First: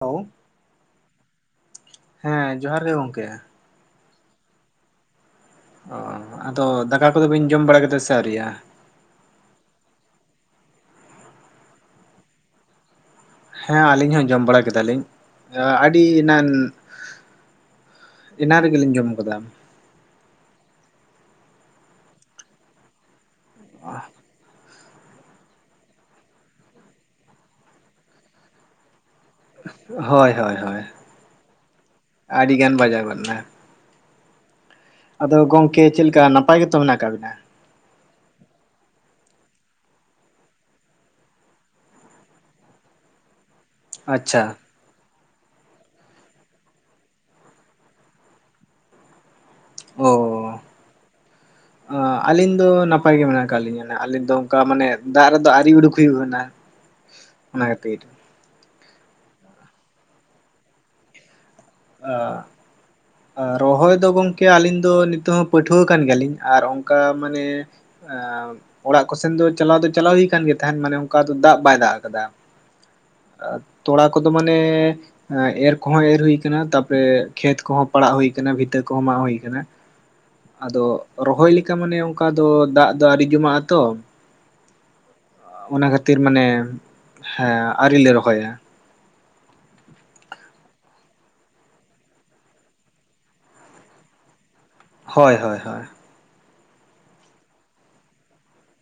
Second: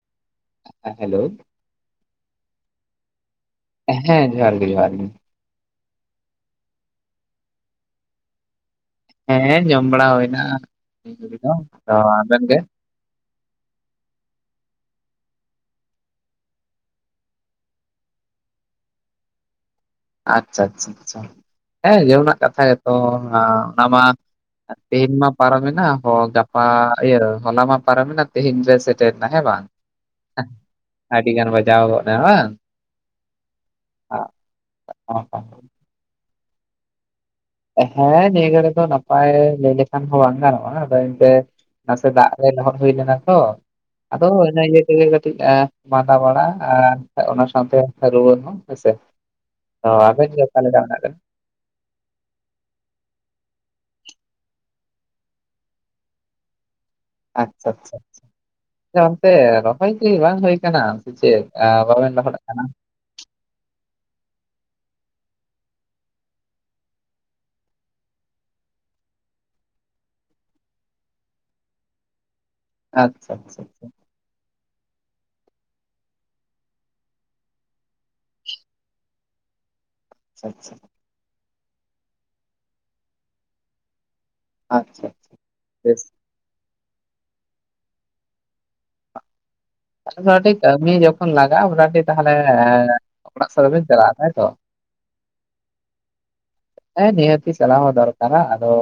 Hello ᱦᱮᱸ hello ᱦᱮᱸᱻ ᱡᱚᱦᱟᱨ ᱜᱮ ᱜᱚᱝᱠᱮ?. ᱦᱮᱸ ᱡᱚᱦᱟᱨ ᱜᱮ ᱡᱚᱦᱟᱨ ᱜᱮ᱾ ᱚ ᱟᱫᱚ ᱫᱟᱠᱟ ᱠᱚᱫᱚ ᱵᱤᱹᱧ ᱡᱚᱢ ᱵᱟᱲᱟ ᱠᱮᱫᱟ ᱥᱮ ᱟᱹᱣᱨᱤᱭᱼᱟ?. ᱦᱮᱸ ᱦᱮᱸ ᱡᱚᱢ ᱵᱟᱲᱟ ᱦᱩᱭᱱᱟ ᱛᱚ ᱟᱵᱮᱱ ᱜᱮ?. ᱦᱮᱸ ᱟᱹᱞᱤᱧ ᱦᱚᱸ ᱡᱚᱢ ᱵᱟᱲᱟ ᱠᱮᱫᱟᱞᱤᱧ ᱟᱹᱰᱤ ᱮᱱᱟᱱ ᱮᱱᱟᱱ ᱨᱮᱜᱮᱞᱤᱧ ᱡᱚᱢ ᱟᱠᱟᱫᱟ᱾ ᱟᱪᱪᱷᱟ ᱟᱪᱪᱷᱟ ᱦᱮᱸ ᱡᱟᱹᱨᱱᱟᱜ ᱠᱟᱛᱷᱟ ᱜᱮᱛᱚ ᱚᱱᱟ ᱢᱟ ᱛᱮᱦᱮᱧ ᱢᱟ ᱯᱟᱨᱚᱢᱮᱱᱟ ᱦᱚ ᱜᱟᱯᱟ ᱤᱭᱚᱹ ᱦᱚᱞᱟ ᱢᱟ ᱯᱟᱨᱚᱢᱮᱱᱟ ᱛᱮᱦᱤᱧ ᱡᱮᱹᱥᱮ ᱮᱫ ᱛᱟᱸᱦᱮ ᱵᱟᱝ ᱦᱳᱭ ᱦᱳᱭ ᱟᱹᱰᱤᱜᱟᱱ ᱵᱟᱡᱟᱣ ᱜᱚᱫ ᱱᱟ ᱵᱟᱝ ᱠᱮᱱ ᱵᱟᱡᱟᱭ ᱜᱚᱜ ᱮᱱᱟ᱾ ᱟᱫᱚ ᱜᱚᱝᱠᱮ ᱪᱮᱫ ᱞᱮᱠᱟ ᱱᱟᱯᱟᱭ ᱜᱮᱛᱚ ᱢᱮᱱᱟᱜ ᱟᱠᱟᱫ ᱵᱤᱱᱟ᱾ ᱦᱮᱸ ᱱᱤᱭᱟᱹ ᱜᱷᱟᱹᱲᱤᱡ ᱫᱚ ᱱᱟᱯᱟᱭ ᱞᱟᱹᱭ ᱞᱮᱠᱷᱟᱱ ᱦᱚᱸ ᱵᱟᱝ ᱜᱟᱱᱚᱜᱼᱟ ᱟᱫᱚ ᱮᱱᱛᱮ ᱱᱟᱥᱮ ᱫᱟᱜ ᱨᱮ ᱞᱚᱦᱚᱛ ᱦᱩᱭ ᱞᱮᱱᱟ ᱛᱚ ᱟᱫᱚ ᱟᱪᱪᱷᱟ ᱤᱱᱟᱹ ᱤᱭᱟᱹ ᱛᱮᱜᱮ ᱠᱟᱹᱴ ᱮ ᱢᱟᱫᱟ ᱵᱟᱲᱟ ᱟᱨ ᱚᱱᱟ ᱥᱟᱶᱛᱮ ᱨᱩᱣᱟ ᱦᱚᱸ ᱦᱮᱸᱥᱮ ᱚ ᱟᱹᱵᱤᱱ ᱜᱮ ᱚᱠᱟ ᱞᱮᱠᱟ ᱢᱮᱱᱟᱜ ᱵᱤᱱ [inaudible] ᱟᱹᱞᱤᱧ ᱫᱚ ᱱᱟᱯᱟᱭ ᱜᱮ ᱢᱮᱱᱟᱜ ᱟᱠᱟᱫ ᱞᱤᱧᱟ ᱟᱹᱞᱤᱧ ᱫᱚ ᱚᱱᱠᱟ ᱢᱟᱱᱮ ᱫᱟᱜ ᱨᱮᱫᱚ ᱟᱣᱨᱤ ᱩᱰᱩᱠ ᱦᱩᱭᱩᱜ ᱟᱱᱟ [inaudible] ᱟᱪᱪᱷᱟ ᱟᱪᱪᱷᱟ ᱚᱱᱛᱮ ᱨᱚᱦᱚᱭ ᱠᱤ ᱵᱟᱝ ᱦᱩᱭ ᱠᱟᱱᱟ ᱪᱮᱹᱫ ᱵᱟᱵᱤᱱ ᱞᱚᱹᱦᱚᱫ ᱠᱟᱱᱟ᱾ ᱨᱚᱦᱚᱭ ᱫᱚ ᱜᱚᱝᱠᱮ ᱟᱹᱞᱤᱧ ᱫᱚ ᱱᱤᱛᱚᱜ ᱦᱚᱸ ᱯᱚᱹᱴᱷᱩᱣᱟᱹ ᱠᱟᱱ ᱜᱮᱭᱟ ᱞᱤᱧ ᱟᱨ ᱚᱱᱠᱟ ᱢᱟᱱᱮ ᱚᱲᱟᱜ ᱠᱚᱥᱱ ᱫᱚ ᱪᱟᱞᱟᱣ ᱫᱚ ᱪᱟᱞᱟᱣ ᱦᱩᱭ ᱟᱠᱟᱱ ᱜᱮ ᱛᱟᱦᱮᱸᱱ ᱢᱟᱱᱮ ᱚᱱᱠᱟ ᱫᱟᱜ ᱵᱟᱭ ᱫᱟᱜ ᱟᱠᱟᱫᱟ ᱟᱪᱪᱷᱟ ᱟᱪᱪᱷᱟ ᱛᱚᱲᱟ ᱠᱚᱫᱚ ᱢᱟᱱᱮ ᱮᱨ ᱠᱚᱦᱚᱸ ᱮᱨ ᱦᱩᱭ ᱟᱠᱟᱱᱟ᱾ ᱛᱟᱯᱚᱨᱮ ᱠᱷᱮᱛ ᱠᱚᱦᱚᱸ ᱯᱟᱲᱟᱜ ᱦᱩᱭ ᱟᱠᱟᱱᱟ ᱵᱷᱤᱛᱟᱹ ᱠᱚᱦᱚᱸ ᱢᱟᱜ ᱦᱩᱭ ᱟᱠᱟᱱᱟ ᱟᱪᱪᱷᱟ ᱟᱪᱪᱷᱟ ᱟᱫᱚ ᱨᱚᱦᱚᱭ ᱞᱮᱠᱟ ᱢᱟᱱᱮ ᱚᱱᱠᱟ ᱫᱚ ᱫᱟᱜ ᱫᱚ ᱟᱨᱤ ᱡᱚᱢᱟᱜ ᱟᱛᱚ ᱟᱪᱪᱷᱟ ᱚᱱᱟ ᱵᱮᱥ᱾ ᱠᱷᱟᱹᱛᱤᱨ ᱢᱟᱱᱮ ᱦᱮᱸᱻ ᱟᱹᱩᱨᱤ ᱞᱮ ᱨᱚᱦᱚᱭᱟ᱾ [unintelligible] ᱠᱟᱹᱢᱤ ᱡᱚᱠᱷᱚᱱ ᱞᱟᱜᱟ-ᱟ [unintelligible] ᱛᱟᱦᱚᱞᱮ ᱚᱲᱟᱜ ᱥᱮᱫ ᱵᱟᱵᱤᱱ ᱪᱟᱞᱟᱜᱼᱟ ᱛᱟᱭᱛᱚ ᱦᱳᱭ ᱦᱳᱭ ᱦᱳᱭ ᱦᱮᱸ ᱱᱤᱭᱟᱛᱤ ᱪᱟᱞᱟᱣ ᱦᱚᱸ ᱫᱚᱨᱠᱟᱨᱟ ᱟᱫᱚ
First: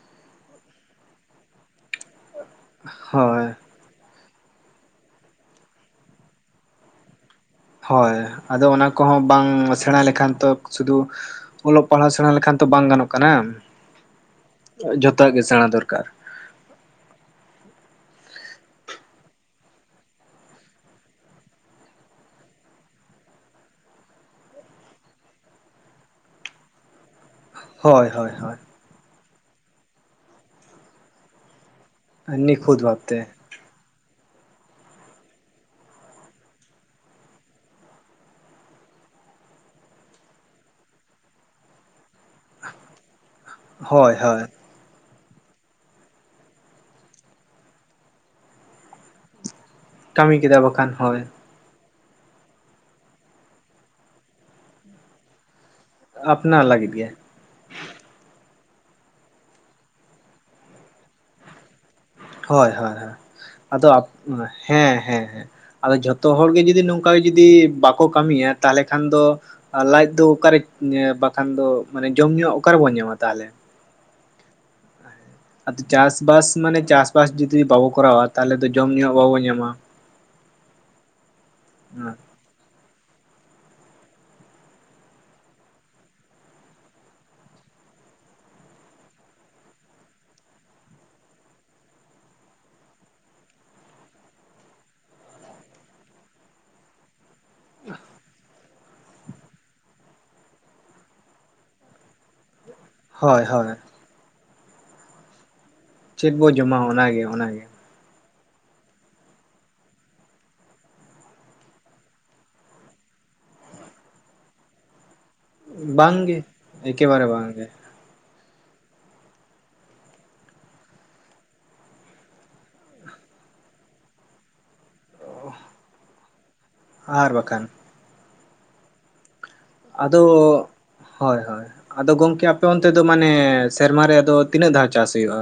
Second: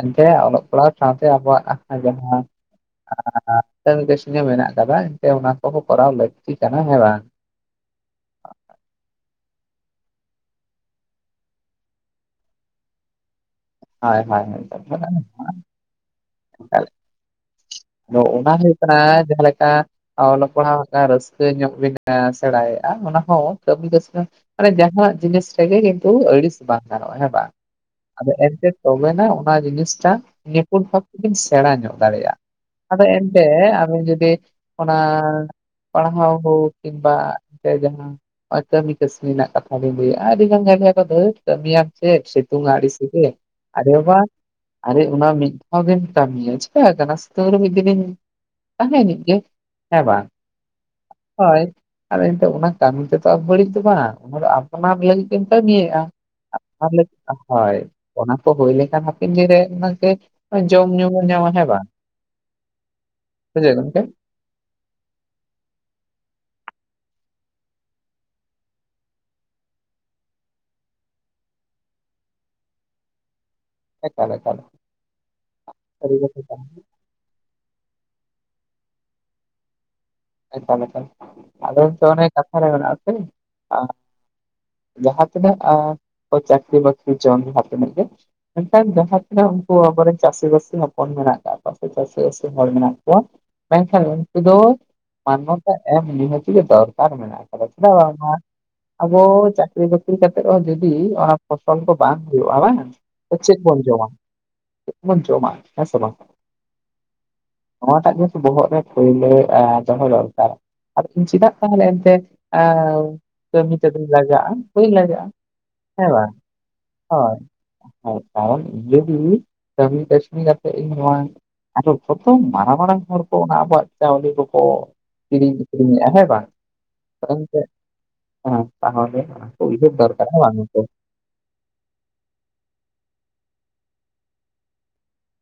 ᱮᱱᱛᱮ ᱚᱞᱚᱜ ᱯᱟᱲᱦᱟᱣ ᱥᱟᱶᱛᱮ ᱟᱵᱚᱣᱟᱜ ᱟᱹᱡᱚᱢ ᱦᱚ ᱦᱳᱭ [inaudible] ᱢᱮᱱᱟᱜ ᱠᱟᱫᱟ ᱮᱱᱛᱮ ᱚᱱᱟ ᱠᱚᱦᱚᱸ ᱠᱚᱨᱟᱣ ᱞᱟᱹᱠᱛᱤ ᱠᱟᱱᱟ ᱦᱮᱸ ᱵᱟᱝ ᱦᱳᱭ ᱟᱫᱚ ᱚᱱᱟ ᱠᱚᱦᱚᱸ ᱵᱟᱝ ᱥᱮᱬᱟ ᱞᱮᱠᱷᱟᱱ ᱛᱚ ᱥᱩᱫᱷᱩ ᱚᱞᱚᱜ ᱯᱟᱲᱦᱟᱜ ᱥᱮᱬᱟ ᱞᱮᱠᱷᱟᱱ ᱛᱚ ᱵᱟᱝ ᱜᱟᱱᱚᱜ ᱠᱟᱱᱟ ᱦᱳᱭ ᱦᱳᱭ ᱦᱳᱭ᱾ ᱠᱟᱛᱷᱟ ᱠᱟᱱᱟ᱾ ᱡᱚᱛᱚᱣᱟᱜ ᱜᱮ ᱥᱮᱬᱟ ᱫᱚᱨᱠᱟᱨ ᱟᱫᱚ ᱚᱱᱟ ᱦᱩᱭᱩᱜ ᱠᱟᱱᱟ ᱡᱟᱦᱟᱸ ᱞᱮᱠᱟ ᱚᱞᱚᱜ ᱯᱟᱲᱦᱟᱣ ᱨᱟᱹᱥᱠᱟᱹ ᱧᱚᱜ ᱵᱤᱱ ᱥᱮᱬᱟᱭᱮᱫᱼᱟ ᱚᱱᱟᱦᱚᱸ ᱠᱟᱹᱢᱤ [inaudible] ᱟᱨᱮ ᱡᱟᱦᱟᱸ ᱱᱟᱜ ᱡᱤᱱᱤᱥ ᱨᱮᱜᱮ ᱠᱤᱱᱛᱩ ᱟᱹᱲᱤᱥ ᱵᱟᱝ ᱜᱟᱱᱚᱜᱼᱟ ᱦᱮᱸ ᱵᱟᱝ ᱦᱳᱭ ᱦᱳᱭ ᱟᱫᱚ ᱦᱳᱭ ᱮᱱᱛᱮᱱ ᱛᱚᱵᱮᱱᱟ ᱚᱱᱟ ᱡᱤᱱᱤᱥᱴᱟᱜ ᱱᱤᱯᱷᱩᱴ ᱵᱷᱟᱵ ᱛᱮᱵᱤᱱ ᱥᱮᱬᱟ ᱧᱚᱜ ᱫᱟᱲᱮᱭᱟᱜᱼᱟ ᱱᱤ ᱠᱷᱩᱫ ᱟᱫᱚ ᱮᱱᱛᱮ ᱟᱵᱤᱱ ᱡᱩᱫᱤ ᱚᱱᱟ ᱯᱟᱲᱦᱟᱣ ᱦᱳ ᱠᱤᱢᱵᱟ ᱛᱮ ᱡᱟᱦᱟᱸ ᱱᱚᱜ ᱠᱟᱹᱢᱤ ᱠᱟᱹᱥᱱᱤ ᱨᱮᱱᱟᱜ ᱠᱟᱛᱷᱟ ᱵᱤᱱ ᱞᱟᱭ-ᱮᱫᱼᱟ ᱟᱹᱰᱤ ᱜᱟᱱ ᱞᱟᱭ ᱟᱠᱚ ᱫᱷᱮᱸᱴ ᱠᱟᱹᱢᱤᱭᱟᱢ ᱪᱮᱫ ᱥᱤᱛᱩᱝ ᱟᱲᱤᱥᱜᱮ ᱟᱨᱮ ᱦᱳᱭ ᱵᱟᱵᱟ ᱦᱳᱭ ᱟᱨᱮ ᱚᱱᱟ ᱢᱤᱫ ᱫᱷᱟᱣ ᱜᱮᱢ ᱠᱟᱹᱢᱤᱭᱟ ᱪᱤᱠᱟᱹ ᱟᱠᱟᱱᱟ ᱛᱟᱣᱨᱮᱦᱚ ᱢᱤᱫ ᱫᱤᱱ ᱛᱟᱦᱮᱱᱤᱡ ᱜᱮ ᱦᱮᱸ ᱵᱟᱝ ᱠᱟᱹᱢᱤ ᱠᱮᱫᱟ ᱵᱟᱠᱷᱟᱱ ᱦᱳᱭ ᱟᱨ ᱮᱱᱛᱮ ᱚᱱᱟ ᱠᱟᱹᱢᱤ ᱛᱮᱫᱚ ᱵᱟᱹᱲᱤᱡ ᱫᱚ ᱵᱟᱝ ᱚᱱᱟ ᱫᱚ ᱟᱯᱱᱟᱨ ᱱᱤᱣᱹᱜᱤᱢ ᱠᱟᱹᱢᱤᱭᱮᱫᱼᱟ ᱟᱯᱱᱟᱨ ᱞᱟᱹᱜᱤᱫ ᱜᱮ [unintelligible] ᱦᱳᱭ ᱚᱱᱟ ᱠᱚ ᱦᱩᱭ ᱞᱮᱠᱷᱟᱱ ᱦᱟᱯᱮᱱ ᱫᱤᱱᱨᱮ ᱡᱚᱢ ᱧᱩ ᱧᱟᱢᱟ ᱦᱮᱸ ᱵᱟᱝ ᱦᱳᱭ ᱦᱳᱭ ᱦᱳᱭ ᱵᱩᱡᱷᱟᱹᱣ ᱜᱚᱢᱠᱮ ᱟᱫᱚ ᱦᱮᱸ ᱦᱮᱸ ᱦᱮᱸ ᱟᱫᱚ ᱡᱚᱛᱚ ᱦᱚᱲᱜᱮ ᱡᱩᱫᱤ ᱱᱚᱝᱠᱟ ᱡᱩᱫᱤ ᱵᱟᱠᱚ ᱠᱟᱹᱢᱤᱭᱟ ᱛᱟᱦᱚᱞᱮ ᱠᱷᱟᱱ ᱫᱚ ᱟᱨ ᱞᱟᱡᱽ ᱫᱚ ᱚᱠᱟᱨᱮ ᱵᱟᱠᱷᱟᱱ ᱫᱚ ᱢᱟᱱᱮ ᱡᱚᱢ ᱧᱩ ᱚᱠᱟᱨᱮᱵᱚᱱ ᱧᱟᱢᱟ ᱛᱟᱦᱚᱞᱮ ᱮᱠᱟᱞ ᱮᱠᱟᱞ ᱟᱫᱚ ᱥᱟᱹᱨᱤ ᱠᱟᱛᱷᱟ ᱪᱟᱥᱵᱟᱥ ᱢᱟᱱᱮ ᱪᱟᱥᱵᱟᱥ ᱡᱩᱫᱤ ᱵᱟᱵᱚ ᱠᱚᱨᱟᱣ-ᱟ ᱛᱟᱦᱚᱞᱮ ᱫᱚ ᱡᱚᱢ ᱧᱩ ᱵᱟᱵᱚ ᱧᱟᱢᱟ ᱾ ᱮᱠᱫᱚᱢ ᱮᱠᱫᱚᱢ ᱛᱟᱦᱚᱞᱮ ᱛᱚ ᱚᱱᱮ ᱠᱟᱛᱷᱟ ᱨᱮ ᱢᱮᱱᱟᱜ ᱟᱥᱮ ᱡᱟᱦᱟᱸ ᱛᱤᱱᱟᱹᱜ-ᱟ ᱪᱟᱠᱨᱤ ᱵᱟᱹᱠᱨᱤ ᱪᱚᱸᱣᱟᱱ ᱡᱟᱦᱟᱸ ᱛᱤᱱᱟᱹᱜ ᱜᱮ ᱢᱤᱫᱴᱟᱱ ᱡᱟᱦᱟᱸ ᱛᱤᱱᱟᱹᱜ ᱩᱱᱠᱩ ᱟᱵᱚᱨᱮᱱ ᱪᱟᱹᱥᱤᱵᱟᱹᱥᱤ ᱦᱚᱯᱚᱱ ᱢᱮᱱᱟᱜ ᱠᱟᱜ ᱠᱚᱣᱟ ᱥᱮ ᱪᱟᱹᱥᱤᱵᱟᱹᱥᱤ ᱦᱚᱲ ᱢᱮᱱᱟᱜ ᱠᱚᱣᱟ ᱢᱮᱱ ᱠᱷᱟᱱ ᱩᱱᱠᱩ ᱫᱚ ᱢᱟᱱᱱᱚᱛᱟ ᱮᱢ ᱱᱤᱦᱟᱹᱛᱤ ᱜᱮ ᱫᱚᱨᱠᱟᱨ ᱢᱮᱱᱟᱜ ᱟᱠᱟᱫᱟ ᱪᱮᱫᱟᱜ ᱵᱟᱝᱢᱟ ᱟᱵᱚ ᱪᱟᱹᱠᱨᱤ ᱵᱟᱹᱠᱨᱤ ᱠᱟᱛᱮᱜ ᱨᱮᱦᱚᱸ ᱡᱩᱫᱤ ᱚᱱᱟ ᱯᱷᱚᱥᱚᱞ ᱠᱚ ᱵᱟᱝ ᱦᱩᱭᱩᱜᱼᱟ ᱵᱟᱝ ᱦᱳᱭ ᱪᱮᱫ ᱦᱳᱭ ᱵᱚᱱ ᱡᱚᱢᱟ ᱪᱮᱫ ᱵᱚᱱ ᱡᱚᱢᱟ ᱪᱮᱫ ᱵᱚ ᱡᱚᱢᱟ ᱚᱱᱟᱜᱮ ᱚᱱᱟᱜᱮ ᱱᱚᱣᱟ ᱴᱟᱜ ᱜᱮ ᱵᱚᱦᱚᱜ ᱨᱮ ᱯᱟ. ᱭᱞᱟ. ᱫᱚᱦᱚ ᱫᱚᱨᱠᱟᱨᱟ ᱟᱫᱚ ᱪᱮᱫᱟᱜ ᱛᱟᱦᱚᱞᱮ ᱮᱱᱛᱮ ᱠᱟᱹᱢᱤ ᱛᱮᱫᱚᱧ ᱞᱟᱡᱟᱜᱼᱟ ᱵᱟᱹᱧ ᱞᱟᱡᱟᱜᱼᱟ ᱦᱮᱸ ᱵᱟᱝ ᱵᱟᱝᱜᱮ ᱮᱠᱮᱵᱟᱨᱮ ᱦᱚᱭ ᱵᱟᱝᱜᱮ ᱦᱳᱭ ᱠᱟᱨᱚᱱ ᱡᱩᱫᱤ ᱠᱟ. ᱢᱤ ᱠᱟᱥᱱᱤ ᱠᱟᱛᱮ ᱤᱧ ᱱᱚᱣᱟ ᱟᱫ ᱡᱷᱚᱛᱚᱢ ᱢᱟᱨᱟᱝ ᱢᱟᱨᱟᱝ ᱦᱚᱲ ᱠᱚ ᱚᱱᱟ ᱟᱵᱚ- ᱟᱜ ᱪᱟᱣᱞᱮ ᱠᱚ ᱠᱚ ᱠᱤᱨᱤᱧ ᱟᱹᱠᱷᱨᱤᱧ ᱮᱫᱼᱟ ᱦᱮᱸ ᱵᱟᱝ [inaudible] ᱟᱨ ᱮᱱᱛᱮ ᱵᱟᱠᱷᱟᱱ ᱦᱮᱸ ᱛᱟᱦᱚᱞᱮ ᱫᱚᱨᱠᱟᱨ ᱦᱮᱸ ᱵᱟᱝ ᱟᱫᱚ ᱜᱚᱝᱠᱮ ᱦᱳᱭ ᱦᱳᱭ ᱟᱫᱚ ᱜᱚᱢᱠᱮ ᱟᱯᱮ ᱚᱱᱛᱮ ᱫᱚ ᱢᱟᱱᱮ ᱥᱮᱨᱢᱟ ᱨᱮᱭ ᱫᱚ ᱛᱤᱱᱟᱹᱜ ᱫᱷᱟᱣ ᱪᱟᱥ ᱦᱩᱭᱩᱜᱼᱟ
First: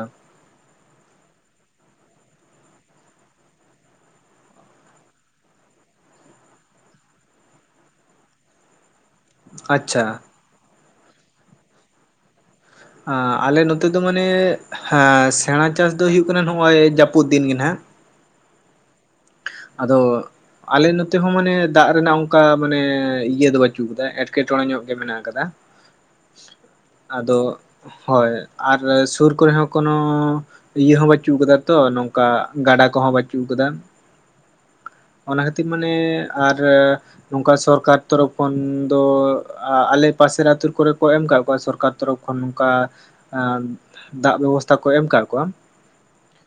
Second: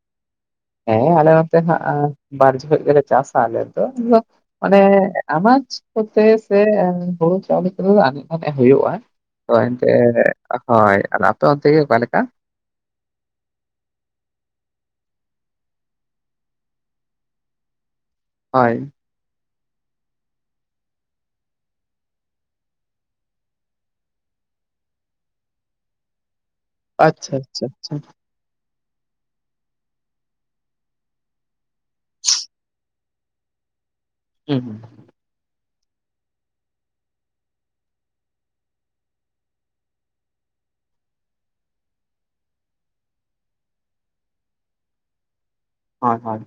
ᱦᱮᱸ ᱟᱞᱮ ᱱᱚᱛᱮ ᱱᱟᱜ ᱵᱟᱨ ᱡᱚᱠᱷᱚᱡ ᱜᱮᱞᱮ ᱪᱟᱥᱟ ᱟᱞᱮ ᱫᱚ ᱢᱟᱱᱮ ᱟᱱᱟᱡ ᱠᱚᱛᱮ ᱥᱮ ᱦᱩᱲᱩ ᱪᱟᱣᱞᱮ ᱠᱚᱨᱮ ᱫᱚ [inaudible] ᱦᱩᱭᱩᱜᱼᱟ ᱦᱳᱭ ᱮᱱᱛᱮ ᱟᱪᱪᱷᱟ ᱦᱳᱭ ᱟᱫᱚ ᱟᱯᱮ ᱚᱱᱛᱮ ᱜᱮ ᱚᱠᱟᱞᱮᱠᱟ ᱟᱞᱮ ᱱᱚᱛᱮ ᱫᱚ ᱢᱟᱱᱮ ᱥᱮᱬᱟ ᱪᱟᱥ ᱫᱚ ᱦᱩᱭᱩᱜ ᱠᱟᱱᱟ ᱱᱚᱜᱼᱚᱭ ᱡᱟᱹᱯᱩᱫ ᱫᱤᱱ ᱜᱮ ᱱᱟᱜ ᱦᱚᱭ ᱟᱫᱚ ᱟᱞᱮ ᱱᱚᱛᱮ ᱦᱚᱸ ᱢᱟᱱᱮ ᱫᱟᱜ ᱨᱮᱱᱟᱜ ᱚᱱᱠᱟ ᱢᱟᱱᱮ ᱤᱭᱟᱹ ᱫᱚ ᱵᱟᱹᱪᱩᱜ ᱟᱠᱟᱫᱟ ᱮᱸᱴᱠᱮᱴᱚᱬᱮ ᱧᱚᱜ ᱜᱮ ᱢᱮᱱᱟᱜ ᱟᱠᱟᱫᱟ ᱟᱪᱪᱷᱟ ᱟᱫᱚ ᱟᱪᱪᱷᱟ ᱟᱪᱪᱷᱟ ᱦᱚᱭ ᱟᱨ ᱥᱩᱨ ᱠᱚᱨᱮ ᱦᱚᱸ ᱠᱳᱱᱳ ᱤᱭᱟᱹ ᱦᱚᱸ ᱵᱟᱱᱩᱜ ᱟᱠᱟᱫᱟ ᱛᱚ ᱱᱚᱝᱠᱟ ᱜᱟᱰᱟ ᱠᱚᱦᱚᱸ ᱵᱟᱱᱩᱜ ᱟᱠᱟᱫᱟ ᱦᱩᱸ ᱚᱱᱟ ᱠᱷᱟᱹᱛᱤᱨ ᱢᱟᱱᱮ ᱟᱨ ᱱᱚᱝᱠᱟ ᱥᱚᱨᱠᱟᱨ ᱛᱚᱨᱚᱯᱷ ᱠᱷᱚᱱ ᱫᱚ ᱟᱞᱮ ᱯᱟᱥᱮᱨ ᱟ. ᱛᱩ ᱠᱚᱨᱮ ᱠᱚ ᱮᱢ ᱠᱟᱜ ᱠᱚᱣᱟ ᱥᱚᱨᱠᱟᱨ ᱛᱚᱨᱚᱯᱷ ᱱᱚᱜ ᱚᱭ ᱱᱚᱝᱠᱟ ᱫᱟᱜ ᱵᱮᱵᱚᱥᱛᱷᱟ ᱠᱚ ᱮᱢ ᱠᱟᱜ ᱠᱚᱣᱟ ᱦᱚᱭ ᱦᱚᱭ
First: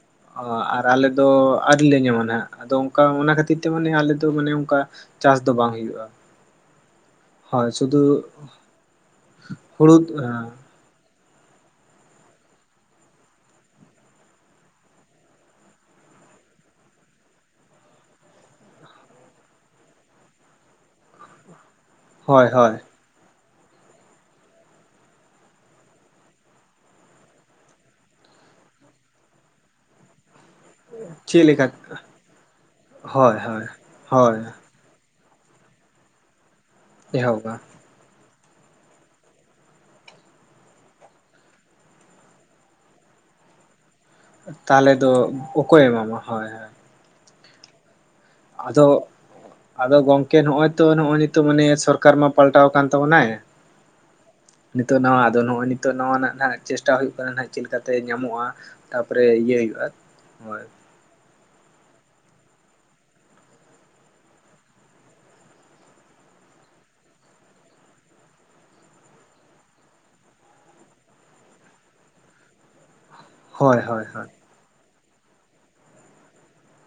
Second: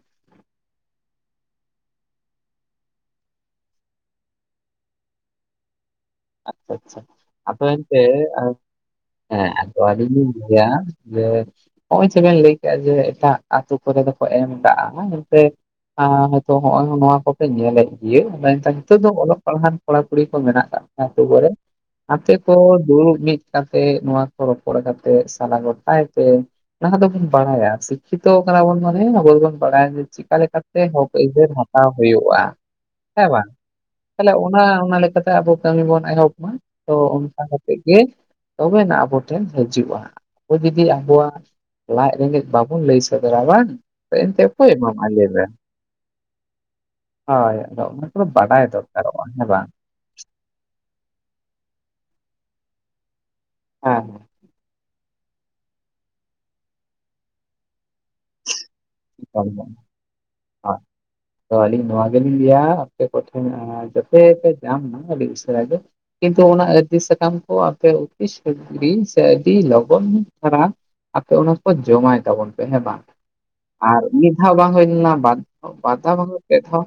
ᱚ ᱟᱨ ᱟᱞᱮ ᱫᱚ ᱟᱹᱣᱨᱤ ᱞᱮ ᱡᱚᱢᱟ ᱱᱟᱦᱟᱜ ᱟᱫᱚ ᱚᱱᱠᱟ ᱚᱱᱟ ᱠᱷᱟᱛᱤᱨ ᱛᱮ ᱢᱟᱱᱮ ᱟᱞᱮ ᱫᱚ ᱢᱟᱱᱮ ᱚᱱᱠᱟ ᱪᱟᱥ ᱫᱚ ᱵᱟᱝ ᱦᱩᱭᱩᱜᱼᱟ ᱟᱪᱪᱷᱟ ᱟᱪᱪᱷᱟ ᱟᱫᱚ ᱦᱳᱭ ᱮᱱᱛᱮ ᱥᱩᱫᱷᱩ ᱦᱮᱸ ᱟᱫᱚ ᱦᱩᱲᱩ ᱟᱹᱞᱤᱧ ᱞᱤᱧ ᱞᱟᱹᱭᱟ ᱡᱮ ᱱᱚᱜᱼᱚᱭ ᱪᱮᱫ ᱵᱮᱱ ᱞᱟᱹᱭ ᱠᱮᱫᱼᱟ ᱡᱮ ᱮᱴᱟᱜ ᱟᱛᱳ ᱠᱚᱨᱮ ᱫᱚᱠᱚ ᱮᱢ ᱠᱟᱜ [unintelligible] ᱦᱚᱛᱚ ᱱᱚᱜᱚᱭ ᱱᱚᱣᱟ ᱠᱚᱯᱮ ᱧᱮᱞᱮᱫ ᱜᱮ [unintelligible] ᱫᱚ ᱚᱞᱚᱜ ᱯᱟᱲᱦᱟᱜ ᱠᱚᱲᱟ ᱠᱩᱲᱤ ᱠᱚ ᱢᱮᱱᱟᱜ ᱠᱟᱜ ᱟ. ᱛᱩ ᱠᱚᱨᱮ ᱜᱟᱛᱮ ᱦᱳᱭ ᱠᱚ ᱦᱳᱭ ᱫᱩᱲᱩᱵ ᱢᱤᱫ ᱠᱟᱛᱮ [inaudible] ᱠᱟᱛᱮ ᱱᱚᱣᱟ ᱠᱚ ᱨᱚᱯᱚᱲ ᱠᱟᱛᱮ ᱥᱟᱞᱟ ᱜᱚᱴᱟᱭ ᱯᱮ ᱚᱱᱟ ᱫᱚᱵᱚᱱ ᱵᱟᱲᱟᱭᱟ ᱥᱤᱠᱠᱷᱤᱛᱚ ᱠᱟᱱᱟ ᱵᱚᱱ ᱢᱟᱱᱮ ᱟᱵᱚ ᱫᱚᱵᱚᱱ ᱵᱟᱲᱟᱭᱟ ᱡᱮ ᱪᱤᱠᱟ ᱞᱮᱠᱟ ᱛᱮ ᱛᱮ ᱦᱚᱠ ᱪᱮᱫ ᱟᱹᱭᱫᱟᱹᱨ ᱞᱮᱠᱟ ᱦᱟᱛᱟᱣ ᱦᱩᱭᱩᱜᱼᱟ ᱦᱮᱸ ᱦᱳᱭ ᱵᱟᱝ ᱦᱳᱭ ᱛᱟᱦᱚᱞᱮ ᱦᱳᱭ ᱚᱱᱟ ᱚᱱᱟ ᱞᱮᱠᱟᱛᱮ ᱟᱵᱚ ᱠᱟᱹᱢᱤ ᱵᱚᱱ ᱮᱦᱚᱵ ᱢᱟ ᱛᱚ ᱚᱱᱠᱟ ᱮᱦᱚᱵᱟ ᱠᱟᱛᱮ ᱜᱮ ᱛᱚᱵᱮᱱᱟᱭ ᱟᱵᱚ ᱴᱷᱮᱱ ᱦᱤᱡᱩᱜᱼᱟ ᱟᱵᱚ ᱡᱩᱫᱤ ᱟᱵᱚᱣᱟᱜ ᱞᱟᱡ ᱨᱮᱸᱜᱮᱡ ᱵᱟᱵᱚᱱ ᱞᱟᱹᱭ ᱥᱚᱫᱚᱨᱟ ᱵᱟᱝ ᱛᱚ ᱮᱱᱛᱮ ᱚᱠᱚᱭ ᱛᱟᱦᱚᱞᱮ ᱫᱚ ᱚᱠᱚᱭ ᱮᱢᱟᱢᱟ ᱦᱚᱭ ᱦᱚᱭ ᱦᱚᱭ ᱟᱫᱚ ᱚᱱᱟ ᱠᱚᱫᱚ ᱵᱟᱰᱟᱭ ᱫᱚᱨᱠᱟᱨᱚᱜᱼᱟ ᱦᱮᱸ ᱵᱟᱝ᱾ ᱟᱫᱚ ᱜᱚᱝᱠᱮ ᱱᱚᱜ-ᱚᱭ ᱛᱚ ᱱᱚᱜ-ᱚᱭ ᱱᱤᱛᱚᱜ ᱢᱟᱱᱮ ᱥᱚᱨᱠᱟᱨ ᱢᱟ ᱯᱟᱞᱴᱟᱣ ᱠᱟᱱ ᱛᱟᱵᱚᱱᱟᱭ᱾ ᱦᱮᱸ ᱱᱤᱛᱚᱜ ᱱᱟᱣᱟ ᱟᱫᱚ ᱱᱚᱜᱼᱚᱭ ᱱᱤᱛᱚᱜ ᱱᱟᱣᱟ ᱱᱟᱦᱟᱜ ᱪᱮᱥᱴᱟ ᱦᱩᱭᱩᱜ ᱠᱟᱱᱟ ᱱᱟᱦᱟᱜ᱾ ᱪᱮᱫ ᱞᱮᱠᱟ ᱛᱮ ᱧᱟᱢᱚᱜ-ᱟ ᱛᱟᱨ ᱯᱚᱨᱮ ᱮᱠᱫᱚᱢ ᱤᱭᱟᱹ ᱦᱩᱭᱩᱜ-ᱟ᱾ ᱦᱚᱭ ᱟᱹᱞᱤᱧ ᱱᱚᱣᱟ ᱜᱮᱞᱤᱧ ᱞᱟᱹᱭᱟ ᱟᱯᱮ ᱠᱚᱴᱷᱮᱱ᱾ ᱡᱟᱛᱮ ᱯᱮ ᱡᱟᱢ ᱢᱟ ᱟᱹᱰᱤ ᱩᱥᱟᱹᱨᱟᱭ ᱜᱮ ᱠᱤᱱᱛᱩ ᱚᱱᱟ ᱟᱹᱨᱡᱤ ᱥᱟᱠᱟᱢ ᱠᱚ ᱟᱯᱮ ᱚᱯᱤᱥ ᱥᱮ ᱟᱹᱰᱤ ᱞᱚᱜᱚᱱ ᱫᱷᱟᱨᱟ ᱟᱯᱮ ᱚᱱᱟ ᱠᱚ ᱡᱚᱢᱟᱭ ᱛᱟᱵᱚᱱ ᱯᱮ ᱦᱮᱸ ᱵᱟᱝ᱾ ᱦᱳᱭ ᱟᱨ ᱦᱳᱭ ᱦᱳᱭ ᱢᱤᱫ ᱫᱷᱟᱣ ᱵᱟᱝ ᱦᱩᱭ ᱞᱮᱱᱟ ᱵᱟᱨ ᱫᱷᱟᱣ ᱵᱟᱨ ᱫᱷᱟᱣ ᱵᱟᱝ ᱦᱩᱭᱩᱜ ᱯᱮ ᱫᱷᱟᱣ᱾